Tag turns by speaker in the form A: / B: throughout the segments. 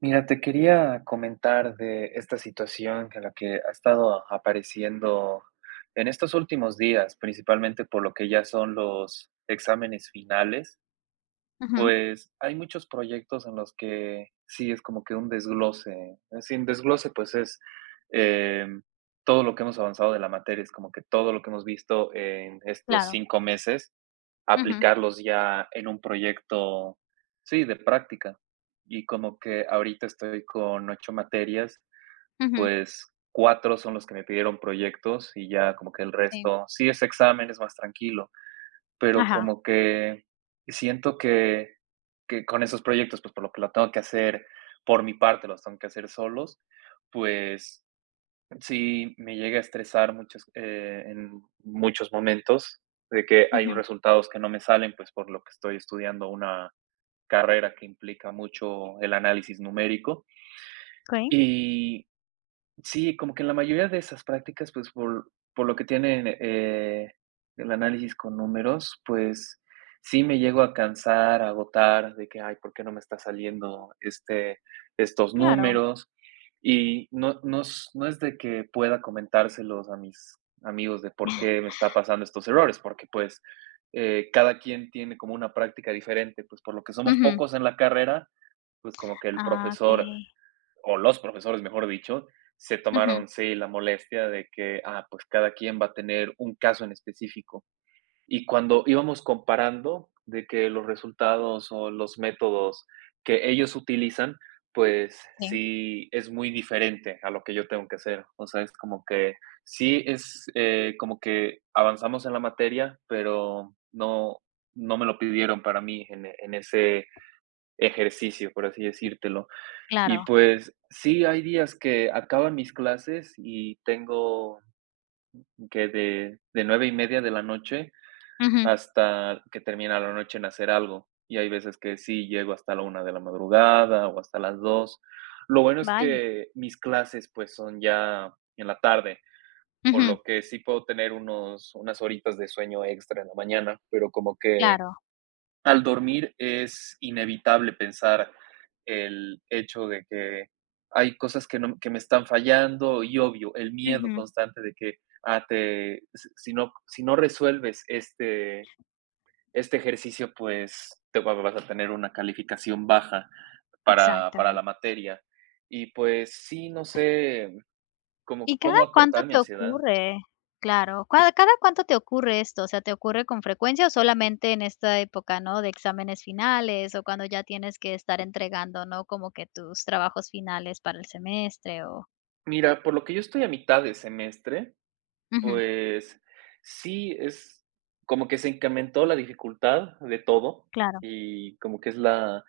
A: Mira, te quería comentar de esta situación que ha estado apareciendo en estos últimos días, principalmente por lo que ya son los exámenes finales.
B: Ujú,
A: Pues hay muchos proyectos en los que sí es como que un desglose. Sin desglose, pues es em, todo lo que hemos avanzado de la materia. Es como que todo lo que hemos visto en estos
B: claro.
A: 5 meses
B: Ujú,
A: aplicarlos ya en un proyecto, sí, de práctica. Y como que ahorita estoy con 8 materias,
B: ujú.
A: pues 4 son los que me pidieron proyectos y ya como que el
B: Sí.
A: resto, sí es examen, es más tranquilo, pero
B: Ajá.
A: como que siento que con esos proyectos, pues por lo que lo tengo que hacer por mi parte, los tengo que hacer solos, pues sí, me llega a estresar en muchos momentos, de que hay
B: Ujú.
A: resultados que no me salen, pues por lo que estoy estudiando una carrera que implica mucho el análisis numérico.
B: Okey,
A: Y sí, como que en la mayoría de esas prácticas, pues, por lo que tienen, el análisis con números, pues, sí me llego a cansar, a agotar de que: "Ay, ¿por qué no me está saliendo, estos
B: claro.
A: números?". Y no es de que pueda comentárselos a mis amigos de por qué me está pasando estos errores, porque, pues, cada quien tiene como una práctica diferente, pues, por lo que somos
B: Ujú.
A: pocos en la carrera, pues, como que el
B: Ah,
A: profesor,
B: okey.
A: o los profesores, mejor dicho, se
B: Ujú.
A: tomaron, sí, la molestia de que, pues cada quien va a tener un caso en específico. Y cuando íbamos comparando de que los resultados o los métodos que ellos utilizan, pues
B: Sí,
A: sí es muy diferente a lo que yo tengo que hacer. O sea, es como que sí es, como que avanzamos en la materia, pero no me lo pidieron para mí en ese ejercicio, por así decírtelo. Y
B: claro.
A: pues sí, hay días que acaban mis clases y tengo que de 9:30 de la noche
B: Ujú.
A: hasta que termina la noche en hacer algo. Y hay veces que sí llego hasta la una de la madrugada o hasta las dos. Lo bueno es
B: Vaya.
A: que mis clases pues son ya en la tarde, por
B: Ujú.
A: lo que sí puedo tener unas horitas de sueño extra en la mañana, pero como que
B: Claro.
A: al dormir es inevitable pensar el hecho de que hay cosas que, no, que me están fallando y, obvio, el miedo
B: Ujú.
A: constante de que, ah, te, si, si no, si no resuelves este ejercicio, pues vas a tener una calificación baja para,
B: Exacto.
A: para la materia. Y pues sí, no sé cómo,
B: ¿Y cada
A: cómo
B: cuánto
A: acortar mi
B: te
A: ansiedad.
B: ocurre? Claro. ¿Cada cuánto te ocurre esto? O sea, ¿te ocurre con frecuencia o solamente en esta época, no? De exámenes finales o cuando ya tienes que estar entregando, ¿no? Como que tus trabajos finales para el semestre o
A: Mira, por lo que yo estoy a mitad de semestre,
B: ujú.
A: pues sí, es como que se incrementó la dificultad de todo,
B: Claro,
A: y como que es la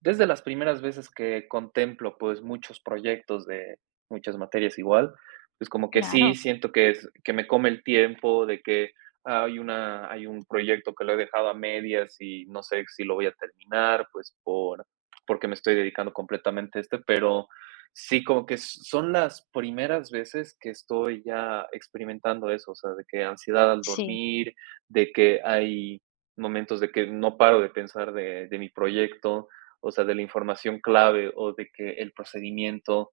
A: desde las primeras veces que contemplo, pues, muchos proyectos de muchas materias igual, pues como que sí
B: claro.
A: siento que es que me come el tiempo de que hay un proyecto que lo he dejado a medias y no sé si lo voy a terminar, pues, porque me estoy dedicando completamente a este. Pero sí, como que s son las primeras veces que estoy ya experimentando eso. O sea, de que ansiedad al
B: Sí.
A: dormir, de que hay momentos de que no paro de pensar de mi proyecto, o sea, de la información clave o de que el procedimiento.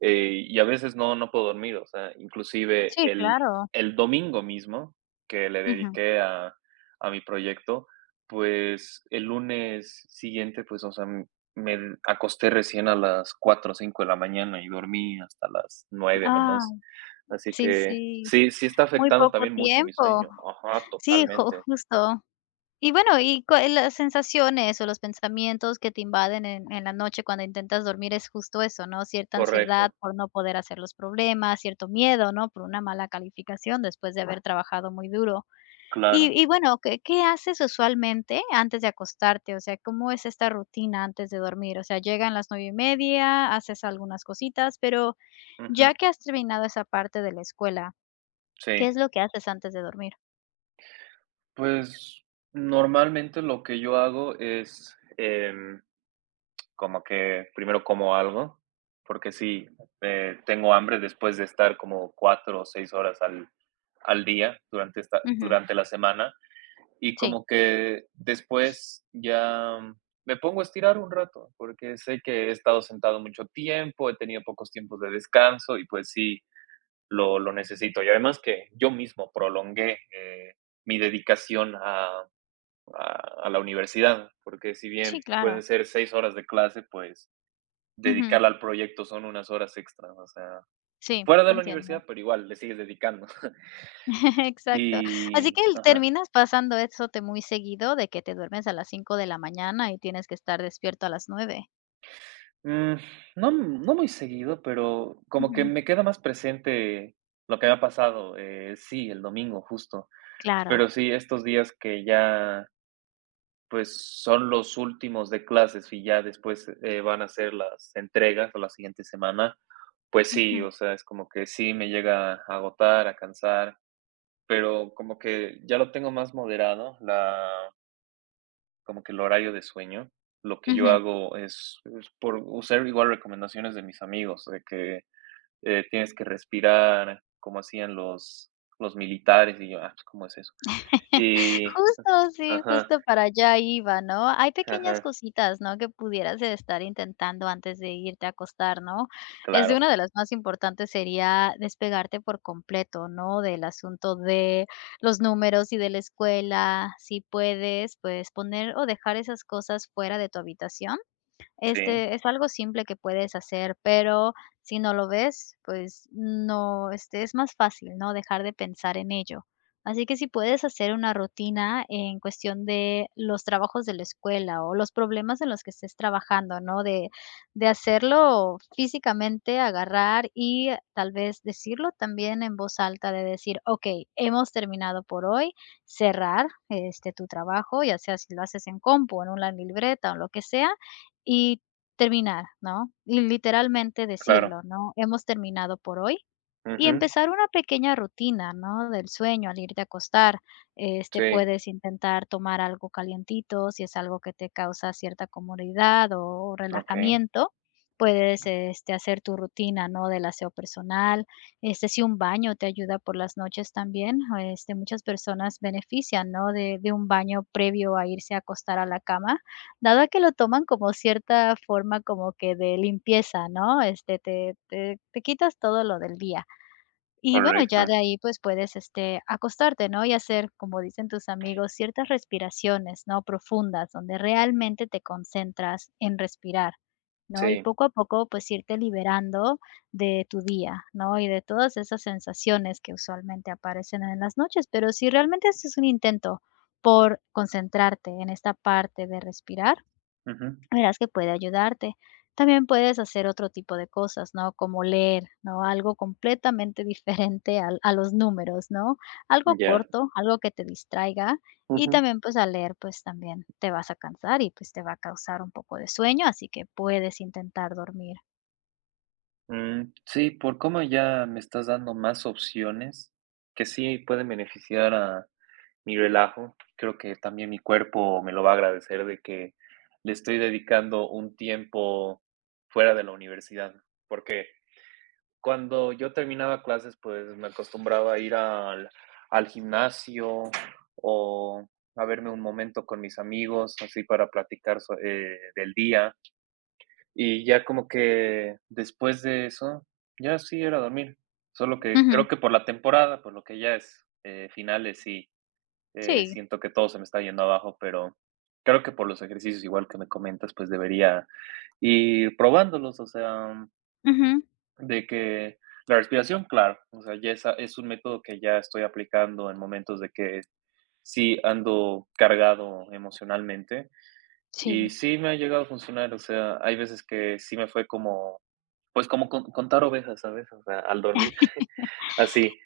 A: Y a veces no, no puedo dormir, o sea, inclusive
B: Sí,
A: el,
B: claro.
A: el domingo mismo, que le
B: Ujú.
A: dediqué a mi proyecto, pues el lunes siguiente, pues, o sea, me acosté recién a las cuatro o 5 de la mañana y dormí hasta las nueve
B: Ah,
A: nomás. Así
B: sí,
A: que
B: sí,
A: sí, sí está
B: muy
A: afectando
B: poco
A: también mucho mi
B: tiempo.
A: sueño. Ajá,
B: Sí, ju
A: totalmente.
B: justo. Y bueno, y cua las sensaciones o los pensamientos que te invaden en la noche cuando intentas dormir es justo eso, ¿no? Cierta ansiedad
A: Correcto,
B: por no poder hacer los problemas, cierto miedo, ¿no? Por una mala calificación después de haber trabajado muy duro. Y
A: claro.
B: y bueno, ¿qué haces usualmente antes de acostarte? O sea, ¿cómo es esta rutina antes de dormir? O sea, llegan las 9:30, haces algunas cositas, pero
A: Ujú,
B: ya que has terminado esa parte de la escuela.
A: sí.
B: ¿Qué es lo que haces antes de dormir?
A: Pues normalmente lo que yo hago es, como que primero como algo, porque sí, tengo hambre después de estar como 4 o 6 horas al día durante,
B: Ujú,
A: durante la semana, y
B: sí.
A: como que después ya me pongo a estirar un rato, porque sé que he estado sentado mucho tiempo, he tenido pocos tiempos de descanso y pues sí, lo necesito. Y además que yo mismo prolongué, mi dedicación a la universidad, porque si
B: Sí,
A: bien
B: claro.
A: pueden ser 6 horas de clase, pues
B: Ujú,
A: dedicarla al proyecto son unas horas extras. O sea,
B: sí,
A: fuera de la
B: entiendo.
A: universidad, pero igual le sigues dedicando.
B: Exacto. Así
A: Y
B: que el
A: ajá.
B: terminas pasando eso te muy seguido de que te duermes a las 5 de la mañana y tienes que estar despierto a las 9.
A: Mm, no muy seguido, pero como que
B: Ujú,
A: me queda más presente lo que me ha pasado, sí, el domingo justo.
B: claro.
A: Pero sí, estos días que ya, pues, son los últimos de clases y ya después, van a ser las entregas o la siguiente semana. Pues sí,
B: Ujú.
A: o sea, es como que sí me llega a agotar, a cansar. Pero como que ya lo tengo más moderado, la como que el horario de sueño. Lo que yo
B: Ujú.
A: hago es por usar igual recomendaciones de mis amigos, de que, tienes que respirar como hacían los militares, y yo: "Ah, pues, ¿cómo es eso?". Y
B: Justo, sí,
A: ajá,
B: justo para allá iba, ¿no? Hay pequeñas
A: ajá,
B: cositas, ¿no? Que pudieras estar intentando antes de irte a acostar, ¿no? Es de
A: claro,
B: una de las más importantes sería despegarte por completo, ¿no? Del asunto de los números y de la escuela. Si puedes, pues poner o dejar esas cosas fuera de tu habitación
A: sí,
B: es algo simple que puedes hacer, pero si no lo ves, pues no, es más fácil, ¿no? Dejar de pensar en ello. Así que si puedes hacer una rutina en cuestión de los trabajos de la escuela o los problemas en los que estés trabajando, ¿no? De hacerlo físicamente, agarrar y tal vez decirlo también en voz alta, de decir, ok, hemos terminado por hoy, cerrar este tu trabajo, ya sea si lo haces en compu, en una libreta o lo que sea, y terminar, ¿no? Y literalmente
A: claro.
B: decirlo, ¿no? Hemos terminado por hoy. Y
A: Ujú,
B: empezar una pequeña rutina, ¿no? Del sueño al irte a acostar.
A: sí,
B: Puedes intentar tomar algo calientito, si es algo que te causa cierta comodidad o
A: okey,
B: relajamiento. Puedes, hacer tu rutina, ¿no? Del aseo personal. Si un baño te ayuda por las noches también, muchas personas benefician, ¿no? De un baño previo a irse a acostar a la cama. Dado a que lo toman como cierta forma como que de limpieza, ¿no? Te quitas todo lo del día. Y bueno, ya
A: correcto,
B: de ahí, pues, puedes, acostarte, ¿no? Y hacer, como dicen tus amigos, ciertas respiraciones, ¿no? Profundas, donde realmente te concentras en respirar, ¿no? Y
A: sí,
B: poco a poco, pues, irte liberando de tu día, ¿no? Y de todas esas sensaciones que usualmente aparecen en las noches. Pero si realmente haces un intento por concentrarte en esta parte de respirar,
A: ujú,
B: verás que puede ayudarte. También puedes hacer otro tipo de cosas, ¿no? Como leer, ¿no? Algo completamente diferente a los números, ¿no? Algo
A: ya,
B: corto, algo que te distraiga. Y
A: ujú.
B: también pues al leer pues también te vas a cansar y pues te va a causar un poco de sueño, así que puedes intentar dormir.
A: Sí, por cómo ya me estás dando más opciones que sí pueden beneficiar a mi relajo. Creo que también mi cuerpo me lo va a agradecer de que le estoy dedicando un tiempo fuera de la universidad, porque cuando yo terminaba clases, pues me acostumbraba a ir al gimnasio o a verme un momento con mis amigos, así para platicar, del día, y ya como que después de eso, ya sí era dormir. Solo que
B: Ujú,
A: creo que por la temporada, por lo que ya es, finales, sí,
B: sí,
A: siento que todo se me está yendo abajo. Pero creo que por los ejercicios, igual que me comentas, pues debería ir probándolos, o sea,
B: ujú,
A: de que la respiración, claro. O sea, ya esa es un método que ya estoy aplicando en momentos de que sí ando cargado emocionalmente y
B: sí.
A: sí me ha llegado a funcionar. O sea, hay veces que sí me fue como, pues, como con contar ovejas, ¿sabes? O sea, al dormir, así.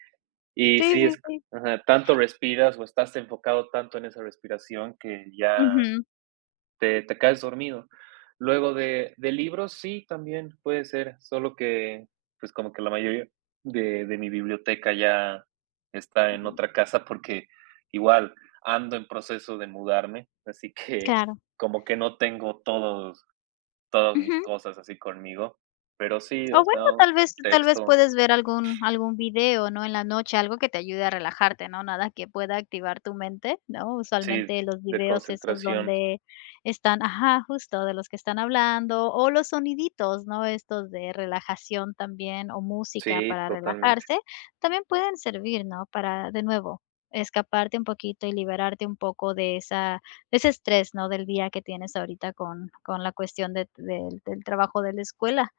A: Y
B: Sí,
A: sí
B: sí,
A: es,
B: sí.
A: ajá, tanto respiras o estás enfocado tanto en esa respiración que ya
B: Ujú,
A: te caes dormido. Luego de libros, sí, también puede ser. Solo que, pues, como que la mayoría de mi biblioteca ya está en otra casa, porque igual ando en proceso de mudarme, así que
B: claro.
A: como que no tengo todos todas
B: Ujú.
A: mis cosas así conmigo, pero sí,
B: O
A: o
B: bueno,
A: sea,
B: tal vez
A: texto,
B: puedes ver algún video, ¿no?, en la noche, algo que te ayude a relajarte, ¿no?, nada que pueda activar tu mente, ¿no?
A: sí,
B: Usualmente los
A: de
B: videos esos
A: concentración.
B: donde están ajá, justo, de los que están hablando, o los soniditos, ¿no?, estos de relajación también, o música
A: Sí,
B: para
A: totalmente.
B: relajarse, también pueden servir, ¿no?, para, de nuevo, escaparte un poquito y liberarte un poco de ese estrés, ¿no?, del día que tienes ahorita con la cuestión de del del trabajo de la escuela.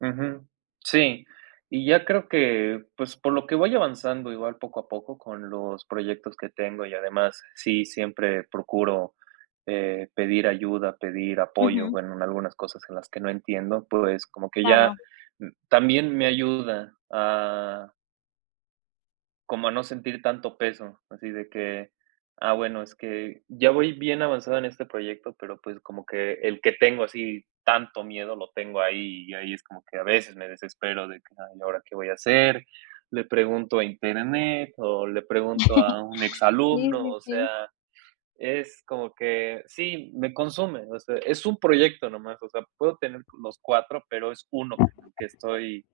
A: Ujú. Sí, y ya creo que, pues, por lo que voy avanzando igual poco a poco con los proyectos que tengo, y además, sí, siempre procuro, pedir ayuda, pedir apoyo,
B: Ujú.
A: bueno, en algunas cosas en las que no entiendo, pues, como que ya,
B: Claro.
A: también me ayuda a como a no sentir tanto peso, así de que, bueno, es que ya voy bien avanzado en este proyecto, pero, pues, como que el que tengo así tanto miedo lo tengo ahí, y ahí es como que a veces me desespero de que, ay, ¿ahora qué voy a hacer? Le pregunto a internet o le pregunto a un
B: Sí,
A: exalumno.
B: sí,
A: O
B: sí.
A: sea, es como que sí, me consume. O sea, es un proyecto nomás, o sea, puedo tener los cuatro, pero es uno con el que estoy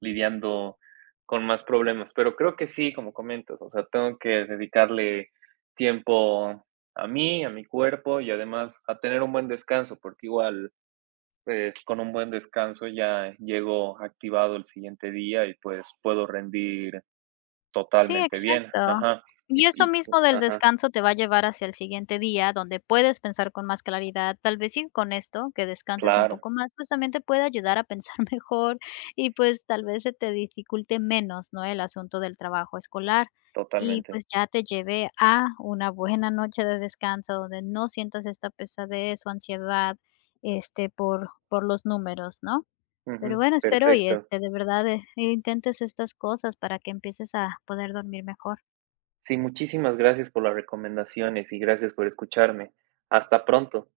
A: lidiando con más problemas. Pero creo que sí, como comentas, o sea, tengo que dedicarle tiempo a mí, a mi cuerpo, y además a tener un buen descanso, porque igual, pues, con un buen descanso ya llego activado el siguiente día y, pues, puedo rendir
B: Sí,
A: totalmente bien.
B: exacto.
A: Ajá, y
B: Y eso
A: y
B: mismo del
A: ajá,
B: descanso te va a llevar hacia el siguiente día, donde puedes pensar con más claridad. Tal vez sí con esto, que descanses un
A: claro,
B: poco más, pues también te puede ayudar a pensar mejor y pues tal vez se te dificulte menos, ¿no? El asunto del trabajo escolar. Y
A: totalmente.
B: pues ya te lleve a una buena noche de descanso donde no sientas esta pesadez o ansiedad, por los números, ¿no? Pero
A: Ujú,
B: bueno, espero y,
A: perfecto.
B: de verdad, intentes estas cosas para que empieces a poder dormir mejor.
A: Sí, muchísimas gracias por las recomendaciones y gracias por escucharme. Hasta pronto.